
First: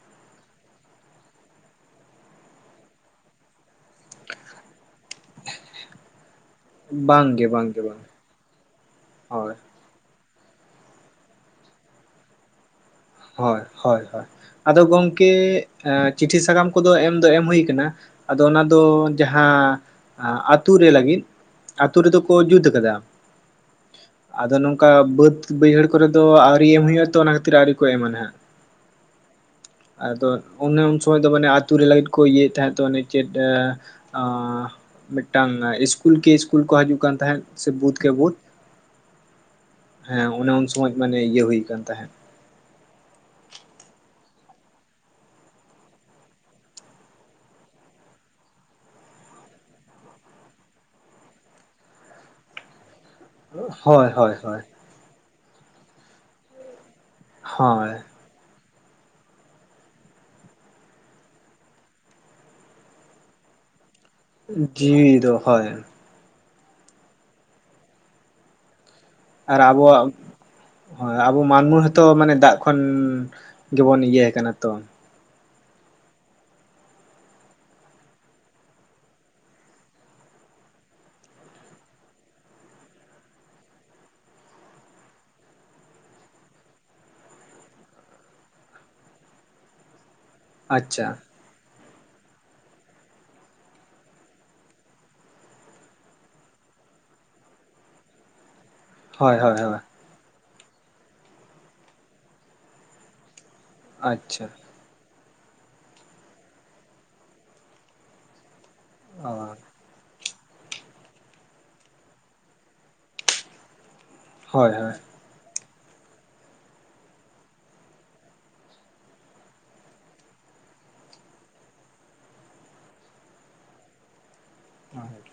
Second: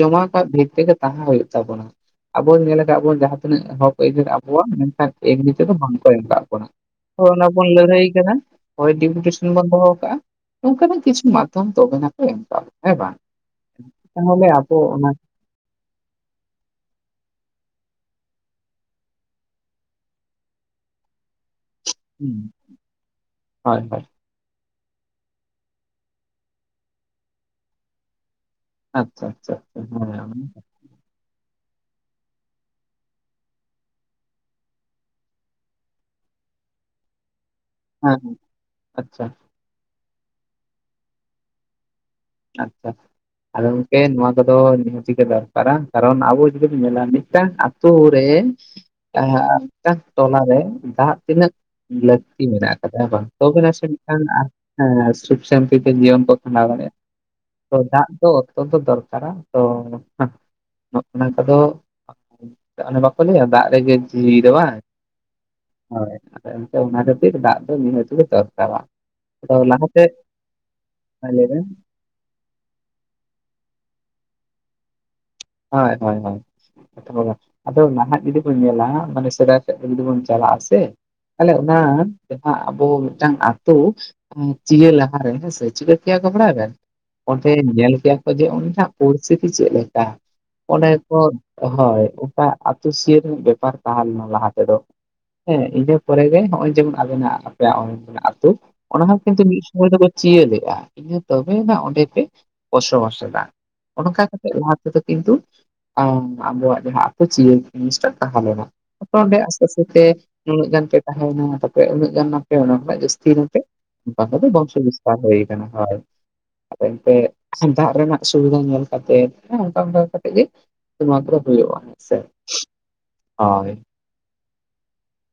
ᱡᱚᱢᱟ ᱠᱟᱜ ᱵᱷᱮᱛ ᱨᱮᱜᱮ ᱛᱟᱦᱮᱸ ᱦᱩᱭᱩᱜ ᱛᱟᱵᱚᱱᱟ᱾ ᱟᱵᱚ ᱧᱮᱞ ᱟᱠᱟᱫ ᱵᱚᱱ ᱡᱟᱦᱟᱸ ᱛᱤᱱᱟᱹᱜ ᱦᱚᱠ ᱮᱡᱤᱱ ᱟᱵᱚᱣᱟᱜ, ᱢᱮᱱᱠᱷᱟᱱ ᱮᱜᱱᱤ ᱛᱮ ᱫᱚ ᱵᱟᱝ ᱠᱚ ᱮᱢ ᱠᱟᱫ ᱵᱚᱱᱟ᱾ ᱦᱳᱭ ᱚᱱᱟ ᱵᱟᱝᱜᱮ ᱵᱚᱱ ᱵᱟᱝᱜᱮ ᱵᱟᱝ ᱞᱟᱹᱲᱦᱟᱹᱭ ᱠᱟᱫᱟᱦᱳᱭ ᱰᱤᱯᱩᱴᱮᱥᱚᱱ ᱦᱳᱭ ᱵᱚᱱ ᱫᱚᱦᱚ ᱟᱠᱟᱜᱼᱟ᱾ ᱚᱱᱠᱟᱱᱟᱜ ᱠᱤᱪᱷᱩ ᱢᱟᱫᱽᱫᱷᱚᱢ ᱛᱚᱵᱮᱱᱟᱠᱚ ᱮᱢ ᱠᱟᱜ ᱵᱚᱱᱟ ᱦᱮᱸᱵᱟᱝ ᱦᱚᱭ ᱦᱚᱭ ᱦᱚᱭ ᱟᱫᱚ ᱜᱚᱢᱠᱮ ᱦᱮᱸᱪᱤᱴᱷᱤ ᱥᱟᱠᱟᱢ ᱠᱚᱫᱚ ᱮᱢ ᱫᱚ ᱮᱢ ᱦᱩᱭ ᱠᱟᱱᱟ ᱟᱫᱚ ᱚᱱᱟ ᱫᱚ ᱡᱟᱦᱟᱸ ᱟᱸᱻ ᱟᱛᱩ ᱨᱮ ᱞᱟᱹᱜᱤᱫ, ᱟᱹᱛᱩ ᱨᱮᱫᱚ ᱠᱚ ᱦᱩᱸ ᱡᱩᱛ ᱟᱠᱟᱫᱟ᱾ ᱦᱳᱭ ᱦᱳᱭ ᱟᱫᱚ ᱱᱚᱝᱠᱟ ᱵᱟᱹᱫᱽ ᱵᱟᱹᱭᱦᱟᱹᱲ ᱠᱚᱨᱮ ᱫᱚ ᱟᱹᱣᱨᱤ ᱮᱢ ᱦᱩᱭᱩᱜ-ᱟ ᱛᱚ, ᱚᱱᱟ ᱠᱷᱟᱹᱛᱤᱨ ᱟᱹᱣᱨᱤ ᱠᱚ ᱮᱢᱟ ᱱᱟᱦᱟᱜ᱾ ᱟᱪᱪᱷᱟ ᱟᱪᱪᱷᱟ ᱢᱚᱡ ᱢᱮᱱᱟᱜ ᱵᱮᱱᱟᱛᱚ᱾ ᱦᱚᱭ ᱛᱚ ᱢᱟᱱᱮ ᱟᱹᱛᱩ ᱨᱮ ᱞᱟᱹᱭᱤᱴ ᱠᱚ ᱤᱭᱟᱹ ᱭᱮᱫ ᱛᱟᱦᱮᱸᱫ ᱛᱚ ᱚᱱᱮ ᱪᱮᱫ ᱮᱸᱻ ᱚᱸᱻ ᱢᱤᱫᱴᱟᱝ ᱤᱥᱠᱩᱞ ᱠᱤ ᱤᱥᱠᱩᱞ ᱠᱚ ᱦᱤᱡᱩᱜ ᱠᱟᱱ ᱛᱟᱦᱮᱸᱫ᱾ ᱥᱮ ᱵᱩᱫ ᱠᱮ ᱦᱮᱸ ᱵᱩᱫ, ᱟᱪᱪᱷᱟ ᱦᱮᱸ ᱚᱱᱮ ᱩᱱ ᱥᱚᱢᱚᱡ ᱢᱟᱱᱮ ᱤᱭᱟᱹ ᱦᱩᱭ ᱠᱟᱱ ᱛᱟᱦᱮᱸᱫ᱾ ᱟᱪᱪᱷᱟ ᱟᱫᱚ ᱜᱚᱢᱠᱮ ᱱᱚᱣᱟ ᱠᱚᱫᱚ ᱱᱤᱦᱟᱹᱛ ᱜᱮ ᱫᱚᱨᱠᱟᱨᱟ ᱠᱟᱨᱚᱱ ᱟᱵᱚ ᱡᱩᱫᱤ ᱵᱚᱱ ᱧᱮᱞᱟ ᱢᱤᱫᱴᱮᱱ ᱟᱛ ᱟᱛᱳ ᱨᱮ ᱛᱟᱦᱟᱸ ᱟᱨ ᱢᱤᱫᱴᱮᱝ ᱴᱚᱞᱟ ᱨᱮ ᱫᱟᱜ ᱛᱤᱱᱟᱹᱜ ᱞᱟᱹᱠᱛᱤ ᱢᱮᱱᱟᱜ ᱟᱠᱟᱫᱟ ᱦᱮᱵᱟᱝ ᱛᱚᱵᱮ ᱱᱟᱥᱮ ᱦᱳᱭ ᱢᱤᱫᱴᱟᱝ ᱦᱳᱭ ᱮᱸ ᱦᱳᱭ ᱥᱩᱠ ᱥᱟᱱᱛᱤ ᱛᱮ ᱡᱤᱭᱚᱱ ᱠᱚ ᱠᱷᱟᱸᱰᱟᱣ ᱫᱟᱲᱮᱜ-ᱟ᱾ ᱛᱚ ᱦᱳᱭ ᱫᱟᱜ ᱛᱚ ᱚᱛᱚᱱᱛᱚ ᱫᱚᱨᱠᱟᱨᱟ ᱛᱚ ᱦᱟ, ᱱᱚ ᱱᱚᱛᱮ ᱫᱚ ᱚᱱᱮ ᱵᱟᱠᱚ ᱞᱟᱹᱭᱟ ᱫᱟᱜ ᱨᱮᱜᱮ ᱡᱤᱣᱤ ᱫᱚ ᱵᱟᱝ ᱡᱤᱣᱤ ᱫᱚ ᱦᱳᱭ ᱚᱱᱟᱛᱮ ᱮᱱᱛᱮ ᱚᱱᱟ ᱠᱷᱟᱹᱛᱤᱨ ᱫᱟᱜ ᱫᱚ ᱱᱤᱦᱟᱹᱛ ᱜᱮ ᱫᱚᱨᱠᱟᱨᱟ᱾ ᱟᱫᱚ ᱟᱨ ᱞᱟᱦᱟᱛᱮ ᱟᱵᱚᱣᱟᱜ, ᱦᱚᱸᱭ ᱦᱮᱸ ᱟᱵᱚ ᱞᱟᱹᱭ ᱵᱮᱱ ᱢᱟᱱᱢᱚ ᱦᱚᱛᱚ ᱛᱚ ᱢᱟᱱᱮ ᱫᱟᱜ ᱠᱷᱚᱱ, ᱜᱮᱵᱚᱱ ᱤᱭᱟᱹ ᱟᱠᱟᱱᱟ ᱛᱚ᱾ ᱦᱚᱭ ᱦᱚᱭ ᱦᱚᱭ᱾ ᱦᱮᱸᱛᱚ ᱵᱚᱭᱦᱟ ᱟᱫᱚ ᱱᱟᱦᱟᱜ ᱡᱩᱫᱤ ᱵᱚᱱ ᱧᱮᱞᱟ ᱦᱟᱜ ᱢᱟᱱᱮ ᱥᱮᱫᱟᱭ ᱥᱮᱫ ᱡᱩᱫᱤ ᱵᱩᱱ ᱪᱟᱞᱟᱜ-ᱟ ᱥᱮ᱾ ᱛᱟᱦᱚᱞᱮ ᱚᱱᱟ ᱡᱟᱦᱟᱸ ᱟᱵᱩ ᱢᱤᱫᱴᱟᱝ ᱟᱛᱩ᱾ ᱦᱩᱸ ᱪᱤᱭᱟᱹ ᱞᱟᱦᱟᱨᱮ ᱦᱩᱭ ᱥᱮ ᱪᱤᱠᱟᱹ ᱠᱮᱭᱟ ᱠᱟ ᱵᱟᱲᱟᱭᱟᱵᱮᱱ᱾ ᱚᱸᱰᱮ ᱧᱮᱞ ᱠᱮᱭᱟ ᱠᱚ ᱡᱮ ᱩᱱᱤᱭᱟᱜ ᱯᱚᱨᱤᱥᱛᱷᱤᱛᱤ ᱪᱮᱫ ᱞᱮᱠᱟ᱾ ᱚᱸᱰᱮ ᱟᱪᱪᱷᱟ ᱠᱚ ᱦᱳᱭ ᱚᱠᱟ ᱟᱹᱛᱩ ᱥᱤᱭᱟᱹ ᱨᱮᱱᱟᱜ ᱵᱮᱯᱟᱨ ᱛᱟᱦᱮᱸ ᱞᱮᱱᱟ ᱞᱟᱦᱟ ᱛᱮᱫᱚ᱾ ᱦᱮᱸ ᱤᱱᱟᱹ ᱯᱚᱨᱮ ᱨᱮ ᱱᱚᱜ-ᱚᱭ ᱡᱮᱢᱚᱱ ᱟᱵᱮᱱᱟᱜ ᱟᱯᱮᱭᱟᱜ [unintelligible] ᱟᱹᱛᱩ᱾ ᱚᱱᱟ ᱦᱚᱸ ᱦᱳᱭ ᱠᱤᱱᱛᱩ ᱦᱳᱭ ᱢᱤᱫ ᱦᱳᱭ ᱥᱩᱢᱟᱹᱭ ᱫᱚ ᱯᱮ ᱪᱤᱭᱟᱹᱞᱮᱜᱼᱟ ᱤᱱᱟᱸ ᱛᱚᱵᱮ ᱱᱟᱜ ᱚᱸᱰᱮ ᱯᱮ ᱵᱚᱥᱚᱵᱟᱥ ᱮᱫᱟ᱾ ᱚᱱᱠᱟ ᱟᱪᱪᱷᱟ ᱠᱟᱛᱮᱜ ᱞᱟᱦᱟ ᱛᱮᱫᱚ ᱠᱤᱱᱛᱩ ᱟᱸ ᱟᱵᱚᱣᱟᱜ ᱡᱟᱦᱟᱸ ᱟᱛ ᱪᱤᱭᱟᱹ ᱡᱤᱱᱤᱥᱴᱟᱜ ᱛᱟᱦᱮᱸ ᱞᱮᱱᱟ᱾ ᱚ ᱚᱱᱰᱮ ᱟᱥᱛᱮ ᱟᱥᱛᱮ ᱛᱮ ᱩᱱᱟᱹᱜ ᱜᱟᱱ ᱯᱮ ᱛᱟᱸᱦᱮᱭᱱᱟ ᱛᱟᱯᱮ ᱩᱱᱟᱹᱜ ᱜᱟᱱᱟ ᱯᱮ ᱚᱱᱟ ᱠᱷᱚᱱᱟᱜ ᱡᱟᱹᱥᱛᱤᱭ ᱱᱟᱯᱮ ᱚᱱᱠᱟ ᱛᱮ ᱫᱚ ᱦᱳᱭ ᱵᱚᱝᱥᱚ ᱦᱳᱭ ᱵᱤᱥᱛᱟᱨ ᱦᱩᱭ᱾ ᱦᱚᱭ ᱟᱫᱚ ᱮᱱᱛᱮᱫ ᱫᱟᱜ ᱨᱮᱱᱟᱜ ᱥᱩᱵᱤᱫᱷᱟ ᱧᱮᱞ ᱠᱟᱛᱮ ᱦᱚᱸᱭ᱾ ᱟᱢ ᱠᱟᱹᱴᱤᱡ ᱤᱡ ᱱᱩᱣᱟ ᱠᱚᱨᱮ ᱯᱩᱨᱟᱹᱜ-ᱟ ᱦᱮᱸᱥᱮ, ᱦᱳᱭ᱾ ᱦᱚᱭ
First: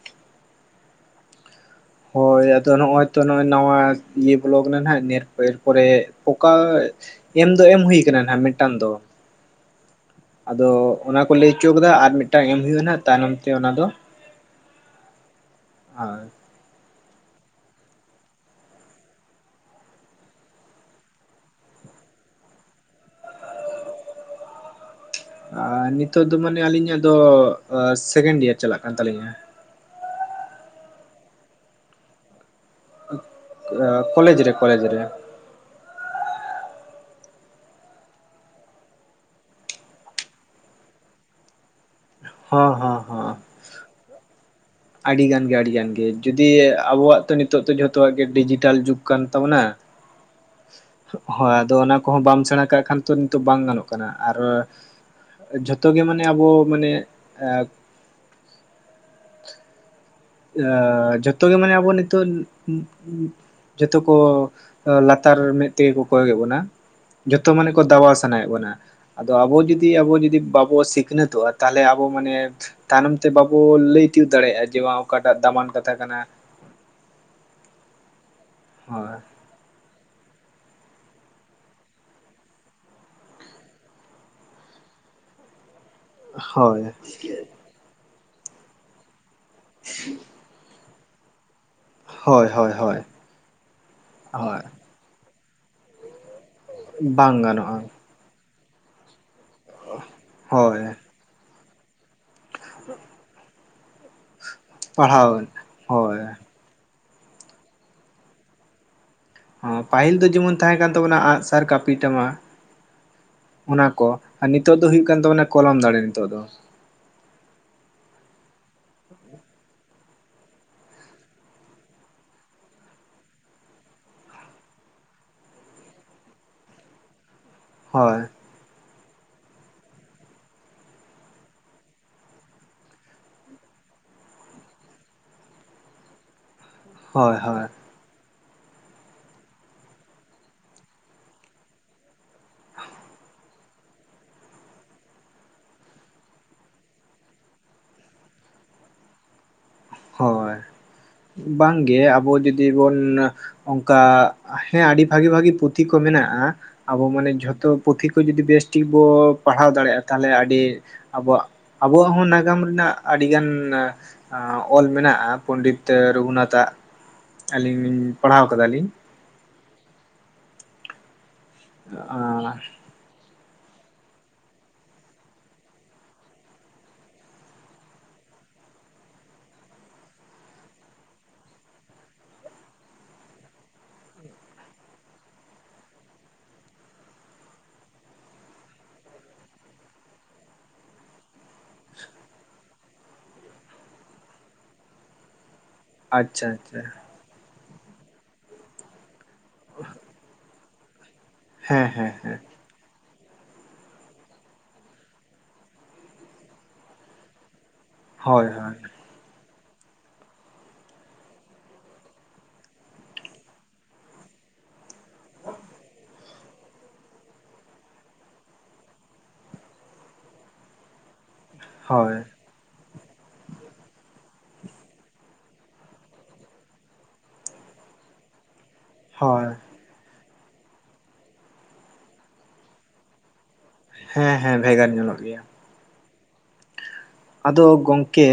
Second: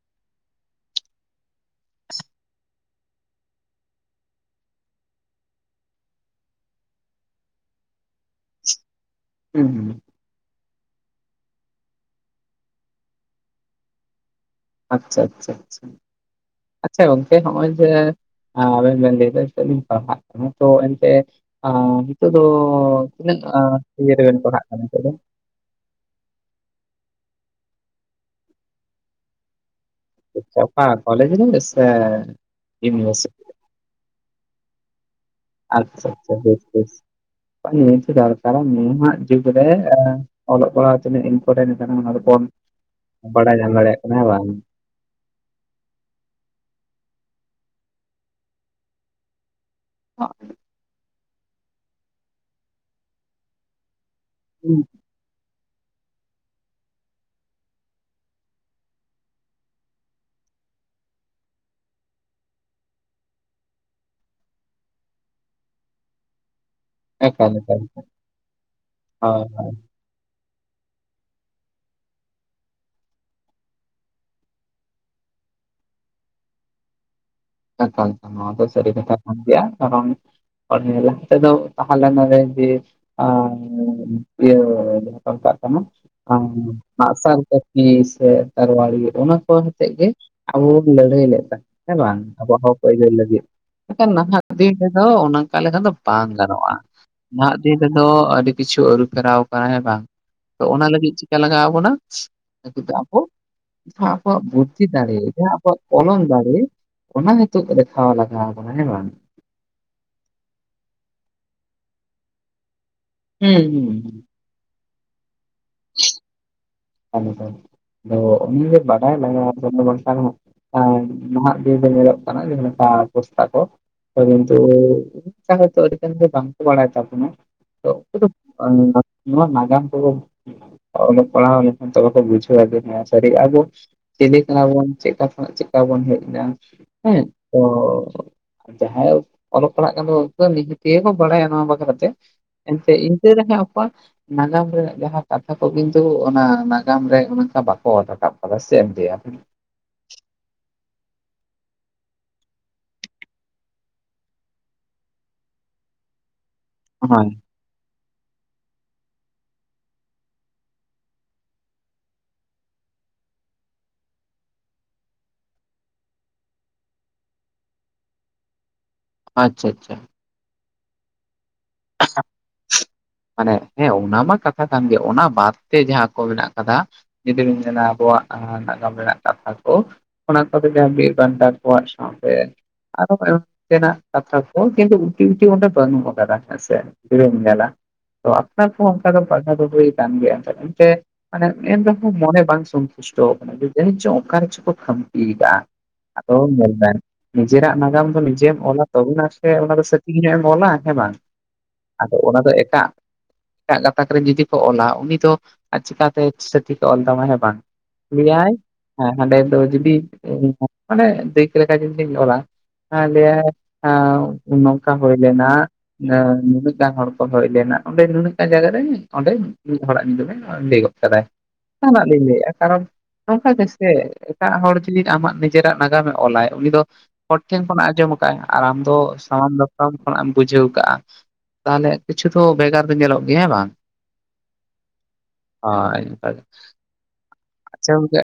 ᱦᱳᱭ ᱟᱫᱚ ᱱᱚᱜ-ᱚᱭ ᱛᱚ ᱱᱚᱜ-ᱚᱭ ᱱᱟᱶᱟ ᱤᱭᱟᱹ ᱵᱚᱞᱚᱣ ᱠᱟᱱᱟ ᱱᱟᱦᱟᱜ ᱱᱤᱭᱮ ᱮᱨ ᱯᱚᱨᱮ ᱚᱠᱟ᱾ ᱮᱢ ᱫᱚ ᱮᱢ ᱦᱩᱭ ᱠᱟᱱᱟ ᱱᱟᱦᱟᱜ ᱢᱤᱫᱴᱟᱝ ᱫᱚ᱾ ᱦᱩᱸᱦᱩᱸ ᱟᱫᱚ ᱚᱱᱟ ᱠᱩ ᱞᱟᱹᱭ ᱩᱪᱩ ᱠᱟᱫᱟ ᱟᱨ ᱢᱤᱫᱴᱟᱝ ᱮᱢ ᱦᱩᱭᱩᱜ ᱟᱱᱟ ᱛᱟᱭᱱᱚᱢ ᱛᱮ ᱚᱱᱟ ᱫᱚ᱾ ᱟᱪᱪᱷᱟ ᱟᱪᱪᱷᱟ ᱟᱪᱪᱷᱟ᱾ ᱟᱪᱷᱟ ᱜᱚᱝᱠᱮ ᱦᱚᱸᱜ-ᱚᱭ ᱡᱮ᱾ ᱟᱨ ᱢᱮᱱ ᱮᱫᱟ ᱱᱤᱛᱚᱜ ᱞᱤᱧ ᱯᱟᱲᱦᱟᱜ ᱠᱟᱱᱟ ᱛᱚ ᱮᱱᱛᱮ ᱚᱸᱻ ᱱᱤᱛᱚᱜ ᱫᱚ ᱛᱤᱱᱟᱹᱜ ᱟᱸ ᱤᱭᱟᱹ ᱨᱮᱵᱤᱱ ᱯᱟᱲᱦᱟᱜ ᱠᱟᱱᱟ ᱱᱤᱛᱚᱜ ᱫᱚ ᱟᱨ ᱱᱤᱛᱚᱜ ᱫᱚ ᱢᱟᱱᱮ ᱟᱹᱞᱤᱧ ᱟᱜ ᱫᱚ ᱥᱮᱠᱮᱱᱰ ᱤᱭᱟᱨ ᱪᱟᱞᱟᱜ ᱠᱟᱱ ᱛᱟᱞᱤᱧᱟ᱾ ᱟᱪᱪᱷᱟ ᱚᱠᱟ ᱠᱚᱞᱮᱡᱽ ᱨᱮᱜᱮ ᱥᱮ ᱤᱭᱩᱱᱤᱵᱷᱟᱨᱥᱤᱴᱤ ᱮᱸ ᱠᱚᱞᱮᱡᱽ ᱨᱮ ᱠᱚᱞᱮᱡᱽ ᱨᱮ ᱟᱪᱪᱷᱟ ᱟᱪᱪᱷᱟ ᱵᱮᱥ ᱵᱮᱥ ᱱᱤᱦᱟᱹᱛ ᱫᱚᱨᱠᱟᱨᱟ ᱱᱟᱦᱟᱜ ᱡᱩᱜᱽ ᱨᱮ ᱟᱻ ᱚᱞᱚᱜ ᱯᱟᱲᱦᱟᱣ ᱛᱤᱱᱟᱹᱜ ᱤᱧᱯᱚᱴᱮᱱ ᱠᱟᱱᱟ ᱚᱱᱟ ᱫᱚ ᱦᱚᱸ ᱦᱚᱸ ᱦᱚᱸ ᱵᱟᱰᱟᱭ ᱧᱟᱢ ᱫᱟᱲᱮᱭᱟᱜ ᱠᱟᱱᱟ ᱦᱮᱸ ᱵᱟᱝ ᱟᱹᱰᱤ ᱜᱟᱱ ᱜᱮ ᱟᱹᱰᱤ ᱜᱟᱱ ᱜᱮ ᱡᱩᱫᱤ ᱟᱵᱚᱣᱟᱜ ᱛᱚ ᱱᱤᱛᱚᱜ ᱫᱚ ᱡᱷᱚᱛᱚᱣᱟᱜ ᱜᱮ ᱰᱤᱡᱤᱴᱟᱞ ᱡᱩᱜᱽ ᱠᱟᱱ ᱛᱟᱵᱚᱱᱟ᱾ ᱦᱚᱸᱜ ᱦᱚᱸᱭ ᱟᱫᱚ ᱚᱱᱟ ᱠᱚᱦᱚᱸ ᱵᱟᱢ ᱥᱮᱬᱟ ᱠᱟᱜ ᱠᱷᱟᱱ ᱛᱚ ᱱᱤᱛᱚᱜ ᱵᱟᱝ ᱜᱟᱱᱚᱜ ᱠᱟᱱᱟ ᱟᱨᱻ ᱡᱷᱚᱛᱚ ᱜᱮ ᱢᱟᱱᱮ ᱟᱵᱚ ᱢᱟᱱᱮ ᱮᱸ ᱮᱸᱻ ᱡᱚᱛᱚᱜ ᱜᱮ ᱢᱟᱱᱮ ᱟᱵᱚ ᱱᱤᱛᱚᱜ [unintelligible] ᱡᱚᱛᱚ ᱠᱚ ᱞᱟᱛᱟᱨ ᱢᱮᱫ ᱛᱮᱜᱮ ᱠᱚ ᱠᱚᱭᱚᱜ ᱮᱫ ᱵᱚᱱᱟ᱾ ᱡᱷᱚᱛᱚ ᱮᱠᱟᱞ ᱢᱟᱱᱮ ᱮᱠᱟᱞ ᱠᱚ ᱦᱳᱭ ᱫᱟᱵᱟᱣ ᱥᱟᱱᱟᱭᱮᱫ ᱵᱚᱱᱟ ᱟᱫᱚ ᱟᱵᱚ ᱦᱳᱭ ᱡᱩᱫᱤ ᱟᱵᱚ ᱡᱩᱫᱤ ᱵᱟᱵᱚ ᱥᱤᱠ ᱥᱤᱠᱷᱱᱟᱹᱛ ᱚᱜᱼᱟ ᱛᱟᱦᱚᱞᱮ ᱟᱵᱚ ᱢᱟᱱᱮ ᱛᱟᱭᱱᱚᱢ ᱛᱮ ᱵᱟᱵᱚ ᱞᱟᱹᱭ ᱛᱤᱭᱳᱜ ᱫᱟᱲᱮᱭᱟᱜᱼᱟ ᱡᱮ ᱵᱟᱝ ᱚᱠᱟ ᱴᱟᱜ ᱫᱟᱢᱟᱱ ᱠᱟᱛᱷᱟ ᱠᱟᱱᱟ᱾ ᱮᱠᱟᱞ ᱛᱮ ᱱᱚᱣᱟ ᱫᱚ ᱥᱟᱹᱨᱤ ᱦᱳᱭ ᱠᱟᱛᱷᱟ ᱠᱟᱱ ᱜᱮᱭᱟ ᱠᱟᱨᱚᱱ ᱢᱟᱱᱮ ᱞᱟᱦᱟ ᱛᱮᱫᱚ ᱛᱟᱸᱦᱮ ᱞᱮᱱᱟ ᱡᱮ ᱟᱨ ᱤᱭᱟᱹ ᱡᱟᱸᱦᱟ ᱠᱚ ᱢᱮᱛᱟᱜ ᱠᱟᱱᱟ ᱦᱳᱭ ᱟᱜᱼᱥᱟᱨ ᱠᱟᱹ [inaudible] ᱥᱮ ᱛᱟᱨᱣᱟᱲᱤ ᱚᱱᱟ ᱠᱚ ᱦᱟᱛᱮᱫ ᱜᱮ ᱟᱵᱚ ᱵᱚ ᱞᱟᱹᱲᱦᱟᱹᱭ ᱞᱮᱫᱟ ᱦᱮᱸ ᱵᱟᱝ᱾ ᱦᱳᱭ ᱟᱵᱚᱣᱟᱜ ᱦᱳᱭ ᱦᱚᱸᱠ ᱦᱳᱭ ᱟᱹᱭᱫᱟᱹᱨ ᱞᱟᱹᱜᱤᱫ ᱮᱠᱷᱟᱱ ᱱᱟᱦᱟᱜ ᱦᱳᱭ ᱫᱤᱱ ᱨᱮᱫᱚ ᱚᱱᱠᱟ ᱞᱮᱠᱟ ᱫᱚ ᱵᱟᱝ ᱜᱟᱱᱚᱜᱼᱟ ᱵᱟᱝ ᱱᱟᱦᱟᱜ ᱫᱤᱱ ᱜᱟᱱᱚᱜᱼᱟ ᱨᱮᱫᱚ ᱟᱹᱰᱤ ᱠᱤᱪᱷᱩ ᱟᱹᱨᱩ ᱯᱷᱮᱨᱟᱣ ᱠᱟᱱᱟ ᱦᱮᱸ ᱵᱟᱝ ᱛᱚ ᱚᱱᱟ ᱦᱳᱭ ᱞᱟᱹᱜᱤᱫ ᱞᱟᱜᱟᱣ ᱵᱚᱱᱟ [inaudible] ᱟᱵᱚ ᱦᱟᱸ ᱟᱵᱚᱣᱟᱜ ᱵᱩᱫᱷᱤ ᱫᱟᱲᱮ ᱯᱟᱲᱦᱟᱣ ᱡᱟᱸᱦᱟ ᱟᱵᱚᱣᱟᱜ ᱦᱳᱭ ᱠᱚᱞᱚᱢ ᱫᱟᱲᱮ ᱚᱱᱟ ᱱᱤᱛᱚᱜ ᱫᱮᱠᱷᱟᱣ ᱞᱟᱜᱟᱣ ᱵᱚᱱᱟ ᱦᱮᱸ ᱵᱟᱝ ᱯᱟᱹᱦᱤᱞ ᱫᱚ ᱡᱮᱢᱚᱱ ᱛᱟᱦᱮᱸ ᱠᱟᱱ ᱛᱟᱵᱚᱱᱟ ᱟᱸᱜᱼᱥᱟᱨ ᱠᱟᱹᱯᱤ ᱴᱟᱢᱟᱠ ᱦᱩᱸ ᱚᱱᱟ ᱦᱩᱸ ᱠᱚ ᱟᱨ ᱱᱤᱛᱚᱜ ᱫᱚ ᱦᱩᱭᱩᱜ ᱠᱟᱱ ᱛᱟᱵᱚᱱᱟ ᱠᱚᱞᱚᱢ ᱫᱟᱲᱮ ᱱᱤᱛᱚᱜ ᱫᱚ [unintelligible] ᱟᱫᱚ ᱱᱤᱭᱳ ᱜᱮ ᱵᱟᱰᱟᱭ ᱞᱟᱜᱟᱣ ᱟᱵᱚᱱᱟ ᱵᱟᱝᱠᱷᱟᱱ ᱦᱟᱸᱜ ᱦᱮᱸ ᱱᱟᱦᱟᱜ ᱫᱤᱭᱟᱹ ᱫᱚ ᱧᱮᱞᱚᱜ ᱠᱟᱱᱟ ᱡᱮᱸ ᱞᱮᱠᱟ ᱯᱚᱥᱛᱟ ᱠᱚ᱾ ᱯᱟᱨᱟᱱᱛᱩ [inaudible] ᱦᱚᱭᱛᱚ ᱟᱹᱰᱤ ᱜᱟᱱ ᱜᱮ ᱵᱟᱝ ᱠᱚ ᱵᱟᱲᱟᱭ ᱛᱟᱵᱚᱱᱟ᱾ ᱦᱳᱭ [unintelligible] ᱱᱚᱣᱟ ᱱᱟᱜᱟᱢ ᱠᱚ ᱚᱞᱚᱜ ᱯᱟᱲᱦᱟᱣ ᱜᱮ ᱛᱚᱵᱮ ᱠᱚ ᱵᱩᱡᱟᱹᱣ ᱟ ᱡᱮ ᱦᱮᱸ ᱥᱟᱹᱨᱤ ᱟᱫᱚ ᱪᱮᱞᱮ ᱠᱟᱱᱟ ᱵᱚᱱ ᱪᱮᱫᱠᱟ ᱠᱷᱚᱱᱟᱜ ᱪᱮᱫᱠᱟ ᱵᱚᱱ ᱦᱮᱡ ᱱᱟ ᱦᱮᱸ ᱦᱳᱭ ᱛᱚ᱾ ᱦᱳᱭ ᱡᱟᱦᱟᱸᱭᱮ ᱚᱞᱚᱜ ᱯᱟᱲᱦᱟᱜ ᱠᱟᱱ ᱫᱚ ᱩᱱᱠᱩ ᱱᱤᱦᱟᱹᱛᱤᱭᱟᱹ ᱠᱚ ᱵᱟᱲᱟᱭᱟ ᱱᱚᱣᱟ ᱵᱟᱠᱷᱨᱟ ᱛᱮ ᱮᱱᱛᱮ ᱤᱱᱠᱟᱹ ᱨᱮᱦᱚᱸ ᱚᱠᱟ ᱱᱟᱜᱟᱢ ᱨᱮᱱᱟᱜ ᱡᱟᱦᱟᱸ ᱠᱟᱛᱷᱟ ᱠᱚ ᱠᱤᱱᱛᱩ ᱚᱱᱟ ᱱᱟᱜᱟᱢ ᱨᱮ ᱚᱱᱠᱟ ᱵᱟᱠᱚ ᱚᱞ ᱨᱟᱠᱟᱵ ᱠᱟᱫᱟ᱾ ᱥᱮ ᱪᱮᱫ ᱮᱢ ᱞᱟᱹᱭ-ᱟ? ᱦᱚᱭ᱾ ᱵᱟᱝ ᱜᱮ ᱟᱵᱚ ᱡᱩᱫᱤ ᱵᱚᱱ ᱚᱱᱠᱟ ᱦᱮᱸ ᱟᱹᱰᱤ ᱵᱷᱟᱜᱤ ᱵᱷᱟᱜᱤ ᱯᱩᱛᱷᱤ ᱠᱚ ᱢᱮᱱᱟᱜᱼᱟ ᱟᱵᱚ ᱦᱳᱭ ᱢᱟᱱᱮ ᱡᱷᱚᱛᱚ ᱯᱩᱛᱷᱤ ᱠᱚ ᱡᱩᱫᱤ ᱵᱮᱥ ᱴᱷᱤᱠ ᱵᱚ ᱯᱟᱲᱦᱟᱣ ᱫᱟᱲᱮᱭᱟᱜᱼᱟ ᱛᱟᱦᱚᱞᱮ ᱟᱹᱰᱤ ᱟᱵᱚᱣᱟᱜ ᱟᱵᱚᱣᱟᱜ ᱦᱚᱸ ᱱᱟᱜᱟᱢ ᱨᱮᱱᱟᱜ ᱟᱹᱰᱤᱜᱟᱱ ᱟᱸ ᱚᱞ ᱢᱮᱱᱟᱜᱼᱟ ᱯᱚᱸᱱᱰᱤᱛ ᱨᱚᱜᱷᱩᱱᱟᱛᱷᱼᱟᱜ ᱟᱹᱞᱤᱧ ᱞᱤᱧ ᱯᱟᱲᱦᱟᱣ ᱠᱟᱫᱟᱞᱤᱧ ᱟᱪᱪᱷᱟ ᱟᱪᱪᱷᱟ ᱢᱟᱱᱮ ᱦᱮᱸ ᱚᱱᱟ ᱢᱟ ᱠᱟᱛᱷᱟ ᱠᱟᱱ ᱜᱮ ᱚᱱᱟ ᱵᱟᱫ ᱛᱮ ᱡᱟᱦᱟᱸ ᱠᱚ ᱢᱮᱱᱟᱜ ᱠᱟᱫᱟ᱾ ᱡᱩᱫᱤ ᱵᱤᱱ ᱢᱮᱱᱟ ᱟᱵᱚᱣᱟᱜ ᱦᱟᱸ ᱱᱟᱜᱟᱢ ᱨᱮᱱᱟᱜ ᱠᱟᱛᱷᱟ ᱠᱚ᱾ ᱚᱱᱟ ᱠᱚᱫᱚ ᱡᱟᱸᱦᱟ ᱵᱤᱨ ᱵᱟᱱᱴᱟ ᱠᱚᱣᱟᱜ ᱥᱟᱶᱛᱮ ᱟᱨᱚ ᱮᱢ ᱛᱮᱱᱟᱜ ᱠᱟᱛᱷᱟ ᱠᱚ ᱠᱤᱱᱛᱩ ᱩᱴᱤ ᱩᱴᱤ ᱚᱸᱰᱮ ᱵᱟᱹᱱᱩᱜ ᱟᱠᱟᱫᱟ᱾ ᱦᱮᱸ ᱥᱮ ᱛᱤᱨᱮᱢ ᱧᱮᱞᱟ ᱛᱚ ᱟᱯᱱᱟᱨ ᱠᱚᱦᱚᱸ ᱚᱱᱠᱟ ᱫᱚ ᱯᱟᱲᱦᱟᱣ ᱫᱚ ᱦᱩᱭ ᱠᱟᱱ ᱜᱮᱭᱟ ᱮᱱᱛᱮ᱾ ᱢᱟᱱᱮ ᱮᱱ ᱨᱮᱦᱚᱸ ᱢᱚᱱᱮ ᱵᱟᱝ ᱥᱚᱱᱛᱩᱥᱴᱚ ᱠᱟᱱᱟ ᱡᱟᱹᱱᱤᱡ ᱪᱚᱝ ᱚᱠᱟ ᱨᱮᱪᱚ ᱠᱚ ᱠᱷᱟᱢᱛᱤᱭ ᱠᱟᱜ-ᱟ᱾ ᱟᱫᱚ ᱟᱪᱪᱷᱟ ᱟᱪᱪᱷᱟ ᱧᱮᱞᱢᱮ ᱱᱤᱡᱮᱨᱟᱜ ᱱᱟᱜᱟᱢ ᱫᱚ ᱱᱤᱡᱮᱢ ᱚᱞᱟ ᱛᱚᱵᱩᱱᱟ ᱥᱮ ᱚᱱᱟ ᱫᱚ ᱥᱚᱴᱷᱤᱠ ᱧᱚᱜ ᱮᱢ ᱚᱞᱟ ᱦᱮᱸ ᱵᱟᱝ ᱦᱮᱸ ᱦᱮᱸ ᱟᱫᱚ ᱚᱱᱟ ᱦᱮᱸ ᱫᱚ ᱮᱴᱟᱜ ᱮᱴᱟᱜ ᱠᱟᱛᱷᱟ ᱠᱚᱨᱮ ᱡᱩᱫᱤ ᱠᱚ ᱚᱞᱟ ᱩᱱᱤ ᱫᱚ ᱪᱤᱠᱟᱛᱮ ᱥᱚᱴᱷᱤᱠ ᱮ ᱚᱞ ᱛᱟᱢᱟ᱾ ᱦᱮᱸ ᱵᱟᱝ? ᱦᱳᱭ ᱞᱮᱭᱟᱭ ᱦᱳᱭ ᱦᱟᱸᱰᱮ ᱫᱚ ᱡᱩᱫᱤ ᱢᱟᱱᱮ ᱫᱤᱠ ᱞᱮᱠᱟ ᱡᱩᱫᱤᱧ ᱚᱞᱟ ᱦᱟᱸ ᱞᱮᱭᱟᱭ ᱦᱮᱸ ᱱᱚᱝᱠᱟ ᱦᱩᱭ ᱞᱮᱱᱟ᱾ ᱮᱸ ᱱᱩᱱᱟᱹᱜ ᱜᱟᱱ ᱦᱚᱲ ᱠᱚ ᱦᱮᱡ ᱞᱮᱱᱟ ᱚᱸᱰᱮ ᱱᱩᱱᱟᱹᱜᱟᱱ ᱡᱟᱭᱜᱟ ᱨᱮ ᱚᱸᱰᱮ ᱢᱤᱫ ᱦᱚᱲᱟᱜ ᱧᱩᱛᱩᱢᱼᱮ ᱞᱟᱹᱭ ᱜᱚᱫ ᱠᱟᱫᱟᱭ ᱡᱟᱦᱟᱱᱟᱜ ᱦᱳᱭ ᱞᱤᱧ ᱞᱟᱹᱭᱼᱟ ᱠᱟᱨᱚᱱ ᱱᱚᱱᱠᱟ ᱜᱮᱥᱮ ᱮᱴᱟᱜ ᱦᱚᱲ ᱡᱩᱫᱤ ᱟᱢᱟᱜ ᱱᱤᱡᱮᱨᱟᱜ ᱱᱟᱜᱟᱢᱼᱮ ᱚᱞᱟᱭ ᱩᱱᱤ ᱫᱚᱼᱼ ᱦᱚᱲ ᱴᱷᱮᱱ ᱠᱷᱚᱱᱟᱜᱼᱮ ᱟᱸᱡᱚᱢ ᱠᱟᱫᱼᱟᱭ ᱟᱨ ᱟᱢ ᱫᱚ ᱦᱳᱭ ᱥᱟᱱᱟᱢ ᱫᱟᱛᱛᱟᱢ ᱠᱷᱚᱱᱟᱜ ᱮᱢ ᱵᱩᱡᱷᱟᱹᱣ ᱠᱟᱸ ᱟᱸ ᱛᱟᱦᱚᱞᱮ ᱠᱤᱪᱷᱩ ᱫᱚ ᱵᱷᱮᱜᱟᱨ ᱫᱚ ᱧᱮᱞᱚᱜ ᱜᱮᱭᱟ᱾ ᱦᱮᱸ ᱵᱟᱝ? ᱦᱮᱸ ᱦᱮᱸ ᱵᱷᱮᱜᱟᱨ ᱧᱮᱞᱚᱜ ᱜᱮᱭᱟ᱾ ᱦᱚᱸ ᱟᱹᱱᱠᱟᱜᱮ᱾ ᱟᱫᱚ ᱜᱚᱢᱠᱮ